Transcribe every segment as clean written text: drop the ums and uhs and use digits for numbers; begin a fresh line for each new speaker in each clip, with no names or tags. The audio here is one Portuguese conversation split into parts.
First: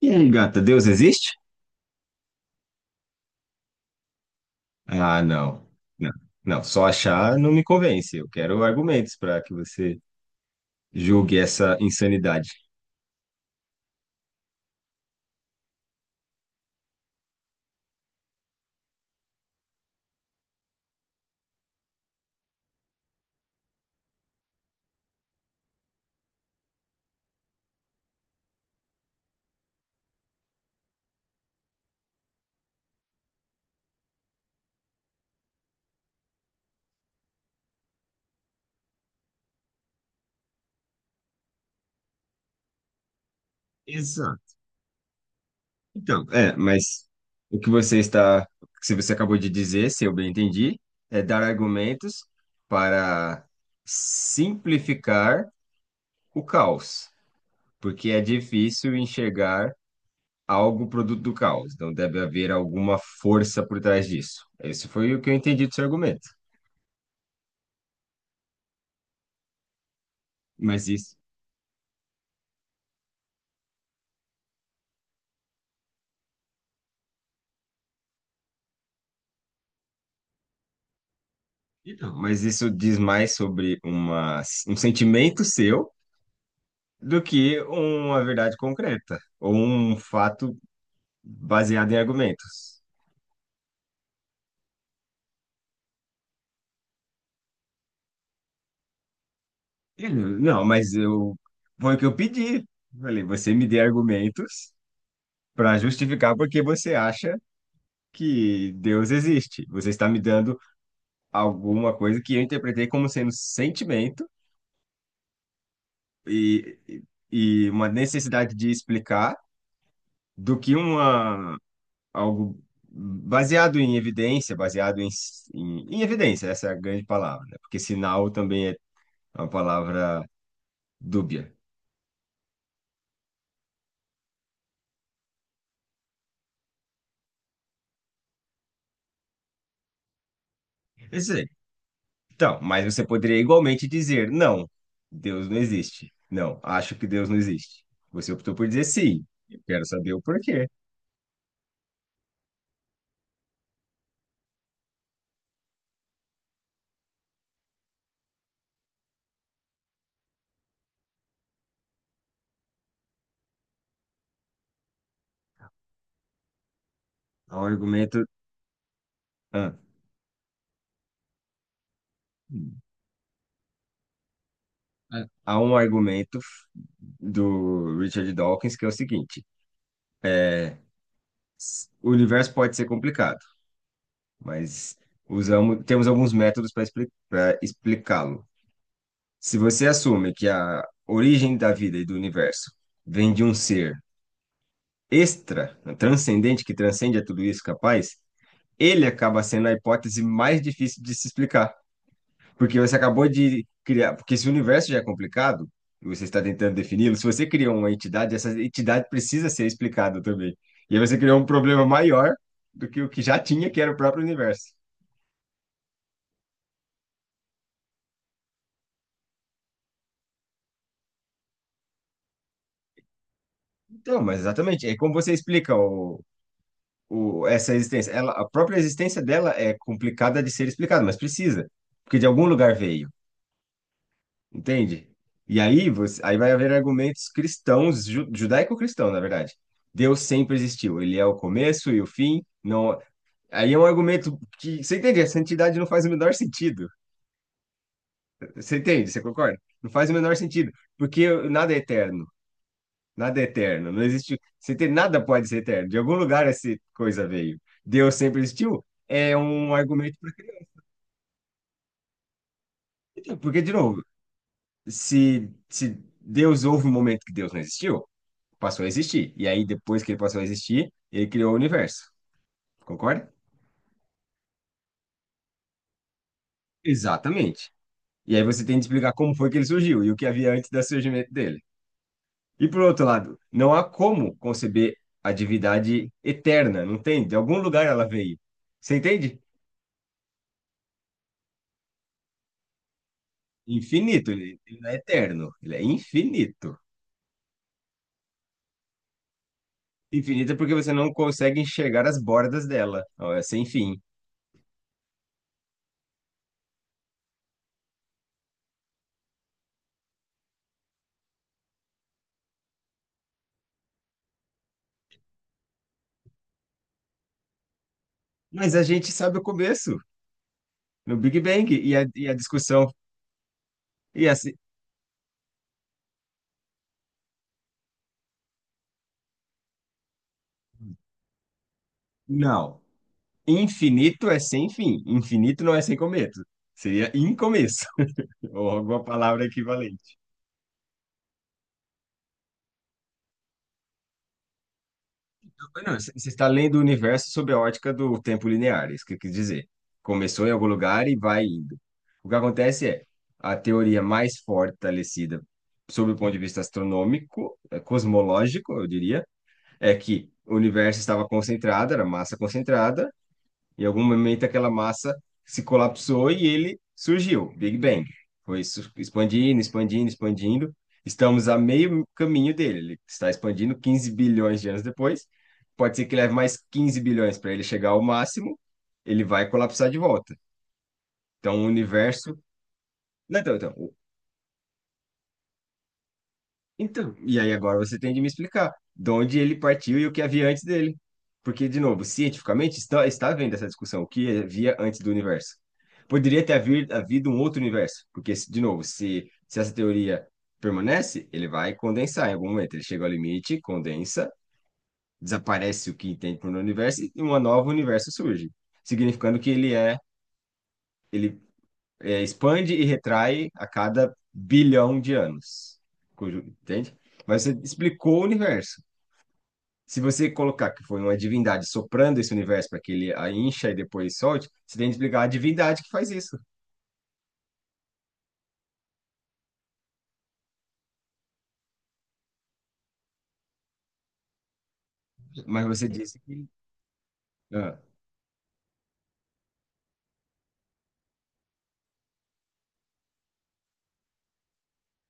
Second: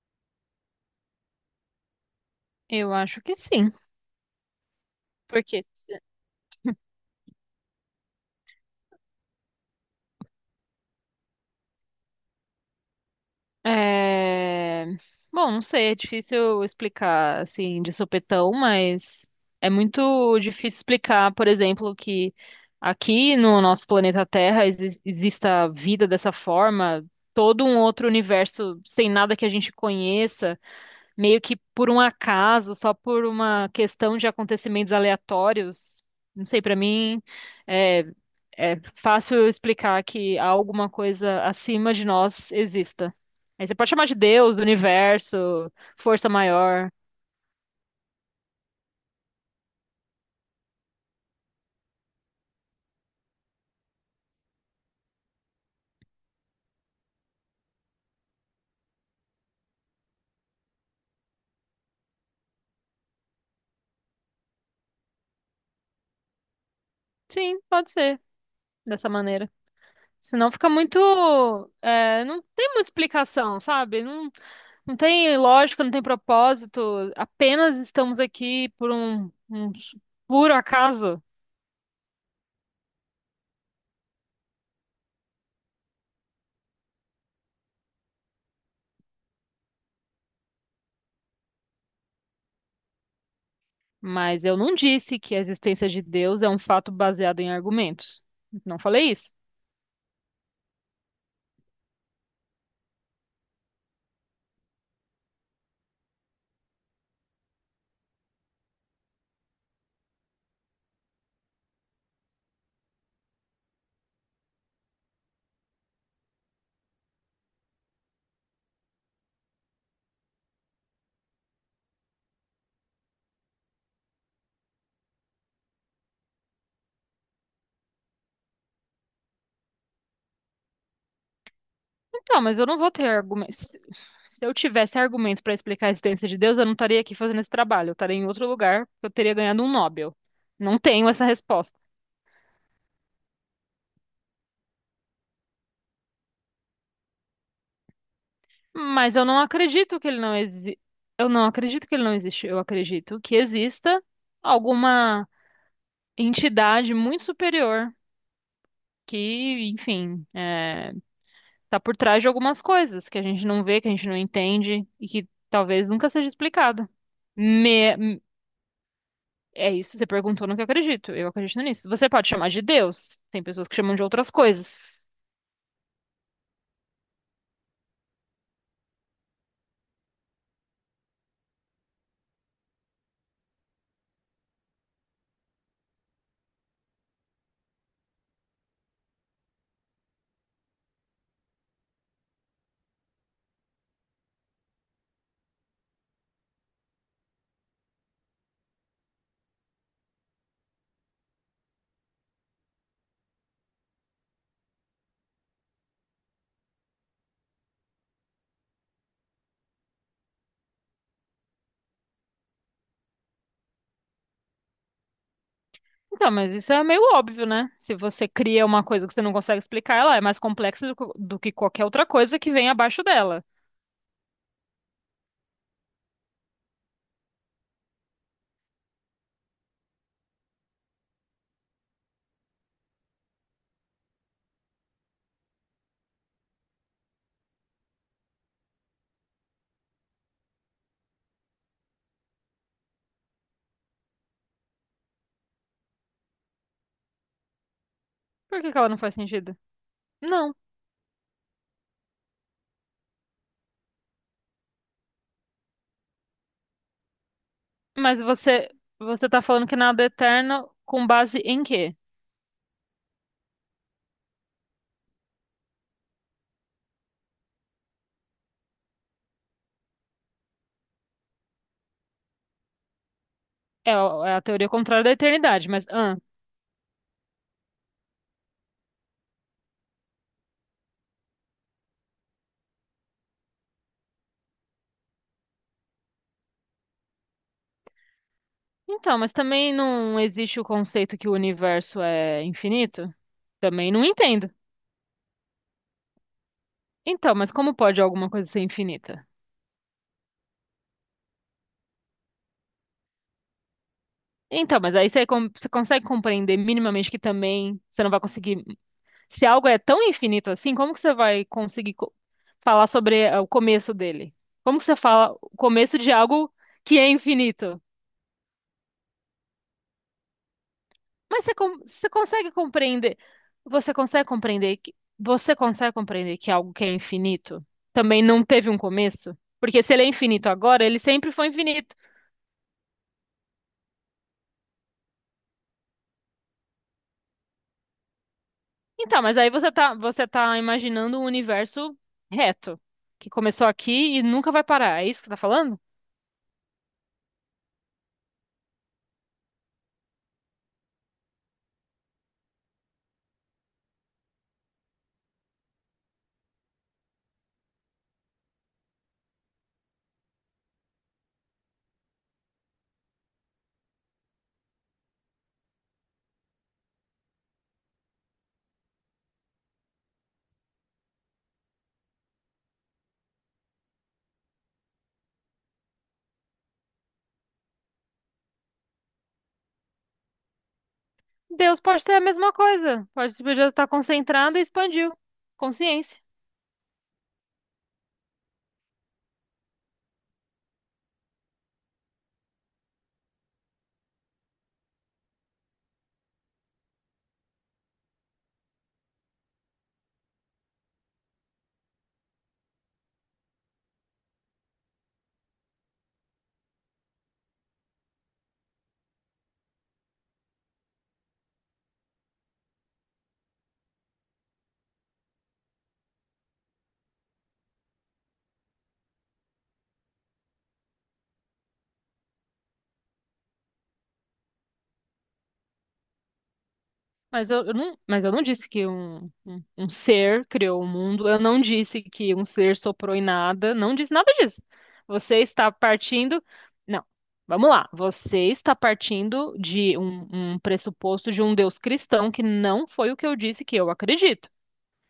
E aí, gata, Deus existe?
Eu acho que sim,
Ah,
porque
não. Não, não, só achar não me convence. Eu quero argumentos para que você julgue essa insanidade.
é... bom, não sei, é difícil explicar assim de sopetão, mas é muito difícil explicar, por exemplo, que aqui no nosso planeta Terra exista vida dessa forma, todo um outro universo sem nada que a gente conheça, meio que por um acaso, só por uma questão de acontecimentos aleatórios. Não sei, para mim é, é fácil eu explicar que há alguma coisa acima de nós exista. Aí você pode chamar de Deus,
Exato.
universo,
Então,
força
é,
maior.
mas o que você está, se você acabou de dizer, se eu bem entendi, é dar argumentos para simplificar o caos, porque é difícil enxergar algo produto do caos. Então deve haver alguma força por trás disso. Esse foi o que eu entendi do seu argumento.
Sim, pode ser dessa maneira. Senão fica
Mas
muito.
isso
É, não tem muita explicação, sabe? Não, não tem lógica, não tem propósito. Apenas estamos aqui por um puro acaso.
Então, mas isso diz mais sobre um sentimento seu do que uma verdade concreta ou um fato baseado em argumentos.
Mas eu não disse que a existência de Deus é um fato baseado em argumentos. Não falei isso.
Ele, não, mas eu foi o que eu pedi. Falei, você me dê argumentos para justificar porque você acha que Deus existe. Você está me dando alguma coisa que eu interpretei como sendo sentimento e, e e uma necessidade de explicar do que uma algo baseado em evidência, baseado em evidência, essa é a grande palavra, né? Porque sinal também é uma palavra dúbia.
Então, mas eu não vou ter argumentos. Se eu tivesse argumento para explicar a existência de Deus, eu não estaria aqui fazendo esse trabalho. Eu estaria em outro lugar, porque eu teria ganhado um Nobel. Não tenho
Quer
essa
dizer,
resposta.
Então, mas você poderia igualmente dizer, não, Deus não existe. Não, acho que Deus não existe. Você optou por dizer
Mas eu
sim.
não
Eu quero
acredito que
saber
ele
o
não
porquê.
eu não acredito que ele não existe. Eu acredito que exista alguma entidade muito superior que, enfim, tá por trás de algumas coisas que a gente não vê, que a gente não entende e que talvez nunca seja explicado.
Há um argumento,
Me- É
ah,
isso, você perguntou no que eu acredito. Eu acredito nisso. Você pode chamar de Deus. Tem pessoas que chamam de outras coisas.
há um argumento do Richard Dawkins que é o seguinte: o universo pode ser complicado. Mas temos alguns métodos para explicá-lo. Se você assume que a origem da vida e do universo vem de um ser extra, né, transcendente, que transcende a tudo isso capaz, ele acaba sendo a hipótese mais difícil de se explicar. Porque você acabou de criar. Porque se o universo já é complicado, e você está tentando defini-lo, se você criou uma entidade, essa entidade precisa ser explicada também. E aí você criou um problema maior do que o que já tinha, que era o próprio universo.
Então, mas isso é meio óbvio, né? Se você cria uma coisa que você não consegue explicar, ela é mais complexa do que qualquer outra coisa que vem abaixo dela.
Então, mas exatamente, é como você explica essa existência. A própria existência dela é complicada de ser explicada, mas precisa, porque de algum lugar veio, entende? E aí, aí vai haver argumentos cristãos, judaico-cristão, na verdade. Deus sempre existiu, ele é o começo e o fim. Não, aí é um argumento que, você entende? Essa entidade não faz o menor sentido.
Por que
Você
que ela não
entende?
faz
Você
sentido?
concorda? Não faz o menor
Não.
sentido, porque nada é eterno. Nada é eterno, não existe. Se tem, nada pode ser eterno. De algum lugar essa coisa veio. Deus
Mas
sempre existiu.
você
É
tá falando
um
que nada é
argumento para
eterno com base em quê?
que tem. Porque, de novo, se Deus houve um momento que Deus não existiu, passou a existir. E aí, depois que ele passou a existir, ele criou o universo. Concorda?
É a teoria contrária da eternidade, mas
Exatamente. E aí você tem de explicar como foi que ele surgiu e o que havia antes do surgimento dele. E por outro lado, não há como conceber a divindade eterna, não tem? De algum lugar ela veio. Você
Então, mas
entende?
também não existe o conceito que o universo é infinito? Também não
Infinito,
entendo.
ele não é eterno, ele é infinito.
Então, mas como pode alguma coisa ser infinita?
Infinito é porque você não consegue enxergar as bordas dela, ó, é sem fim.
Então, mas aí você consegue compreender minimamente que também você não vai conseguir. Se algo é tão infinito assim, como que você vai conseguir falar sobre o começo dele? Como que você fala o começo de algo que é infinito?
Mas a gente sabe o começo, no Big
Mas
Bang,
você
e a
consegue
discussão.
compreender? Você consegue
E assim,
compreender que é algo que é infinito também não teve um começo? Porque se ele é infinito agora, ele sempre foi infinito.
não, infinito é sem fim, infinito não é sem começo, seria incomeço, ou alguma
Então, mas
palavra equivalente.
você tá imaginando um universo reto, que começou aqui e nunca vai parar. É isso que você tá falando?
Não, você está lendo o universo sob a ótica do tempo linear, é isso que eu quis dizer. Começou em algum lugar e vai indo. O que acontece é, a teoria mais fortalecida sob o ponto de vista astronômico, cosmológico, eu diria, é que o universo estava concentrado, era massa concentrada, em algum momento aquela massa se colapsou e ele surgiu, Big Bang. Expandindo, expandindo, expandindo. Estamos a meio caminho dele. Ele está expandindo 15 bilhões de anos depois. Pode ser que leve mais 15 bilhões para ele chegar ao máximo, ele vai colapsar de volta. Então, o
Deus pode ser a
universo.
mesma coisa.
Não, então,
Pode estar
então,
concentrado e expandiu. Consciência.
Então, e aí agora você tem de me explicar de onde ele partiu e o que havia antes dele. Porque, de novo, cientificamente está havendo essa discussão, o que havia antes do universo. Poderia ter havido um outro universo, porque, de novo, se essa teoria permanece, ele vai condensar em algum momento. Ele chega ao limite, condensa, desaparece o que entende por um universo e um novo universo surge, significando que ele é, expande e retrai a cada bilhão de anos. Entende? Mas você explicou o universo. Se você colocar que foi uma divindade soprando esse universo para que ele a encha e depois solte, você tem que explicar a divindade que faz isso.
Mas eu não, mas eu não disse que um ser criou o mundo, eu não disse que um ser soprou em nada, não disse nada disso. Você
Mas
está
você disse
partindo.
que.
Não, vamos
Ah,
lá. Você está partindo de um pressuposto de um Deus cristão que não foi o que eu disse que eu acredito.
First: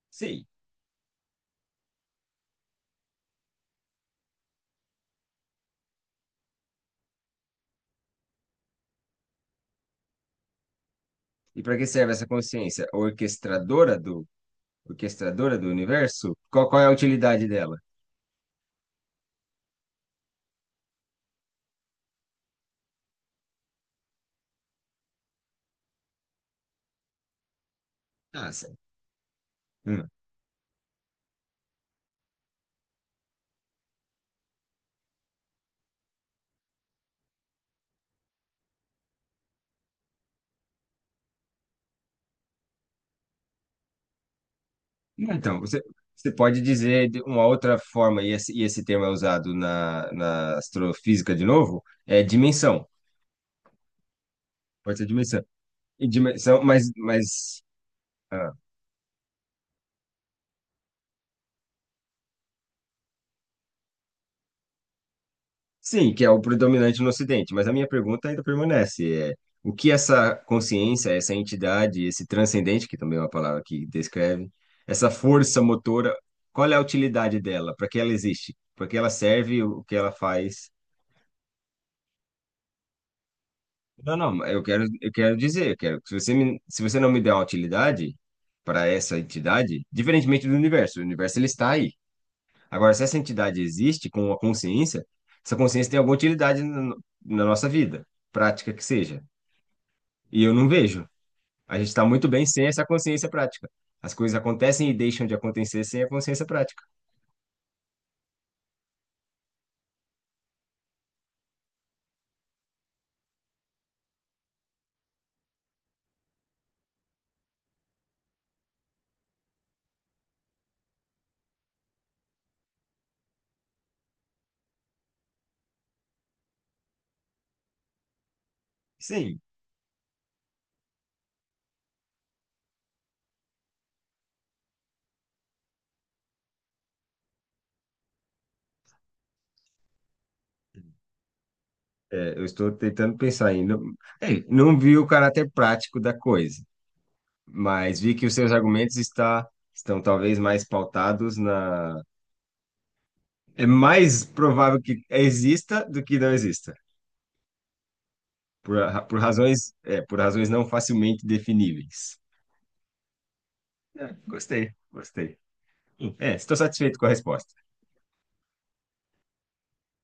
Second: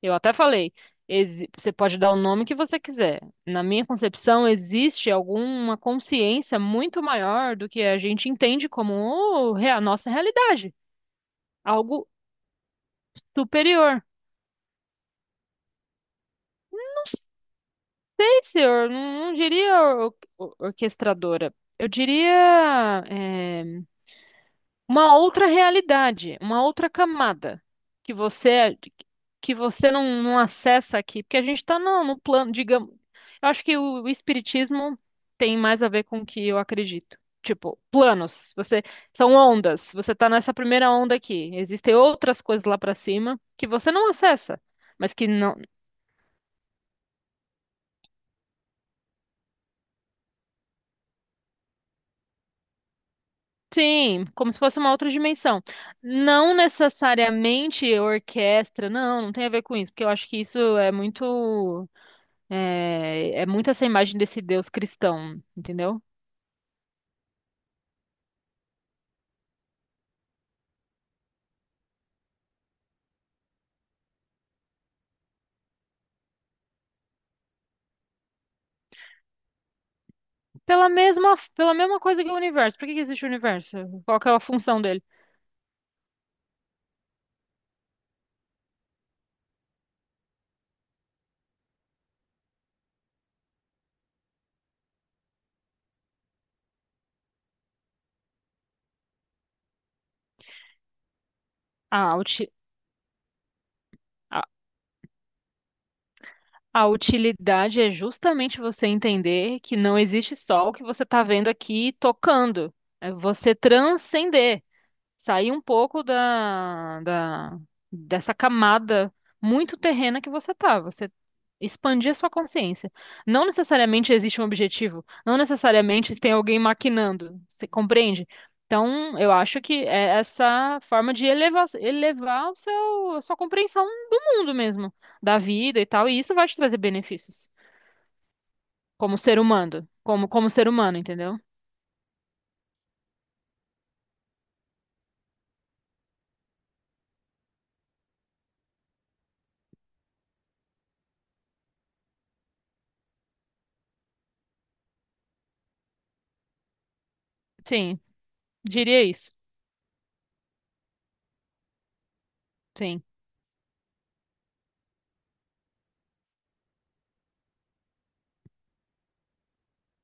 Eu até
sim.
falei, você pode dar o nome que você quiser. Na minha concepção, existe alguma consciência muito maior do que a gente entende como oh, é a nossa realidade,
E para que
algo
serve essa consciência
superior.
orquestradora do universo? Qual é a
Sei
utilidade dela?
se eu não, não diria orquestradora. Eu diria uma outra realidade, uma outra camada que
Ah,
você
sim.
que você
Hum.
não, não acessa aqui, porque a gente está no, no plano, digamos. Eu acho que o espiritismo tem mais a ver com o que eu acredito. Tipo, planos. Você são ondas. Você está nessa primeira onda aqui. Existem outras coisas lá para cima que você não acessa, mas que
Não, Então, você pode dizer de uma outra forma, e esse termo é usado na astrofísica de novo, é dimensão.
sim, como se fosse uma
Pode ser
outra
dimensão.
dimensão.
E
Não
dimensão,
necessariamente
ah,
orquestra, não, não tem a ver com isso, porque eu acho que isso é muito, é muito essa imagem desse Deus cristão, entendeu?
sim, que é o predominante no Ocidente. Mas a minha pergunta ainda permanece. É, o que essa consciência, essa entidade, esse transcendente, que também é uma palavra que descreve, essa força motora, qual é a utilidade dela? Para que ela existe? Para que ela serve? O que ela faz?
Pela mesma coisa que o universo. Por que que existe o universo?
Não,
Qual que é a
não,
função dele?
eu quero dizer, eu quero que se você não me der uma utilidade para essa entidade, diferentemente do universo, o universo ele está aí. Agora, se essa entidade existe com a consciência, essa consciência tem alguma utilidade na, no- na nossa vida, prática que seja. E eu não vejo. A gente está
A,
muito bem
uti-
sem essa consciência prática. As coisas
a,
acontecem e deixam de acontecer sem a consciência prática.
a utilidade é justamente você entender que não existe só o que você está vendo aqui tocando. É você transcender. Sair um pouco dessa camada muito terrena que você tá. Você expandir a sua consciência. Não necessariamente existe um objetivo, não necessariamente tem alguém maquinando, você compreende? Então, eu
Sim,
acho que é essa forma de elevar, elevar a sua compreensão do mundo mesmo, da vida e tal, e isso vai te trazer benefícios como ser humano, como ser humano, entendeu?
é, eu estou tentando pensar ainda. É, não vi o caráter prático da coisa. Mas vi que os seus argumentos está, estão talvez mais pautados na... É mais provável que exista do que não exista,
Sim,
por,
diria
por
isso.
razões, é, por razões não facilmente definíveis.
Sim.
É, gostei, gostei. É, estou satisfeito com a resposta.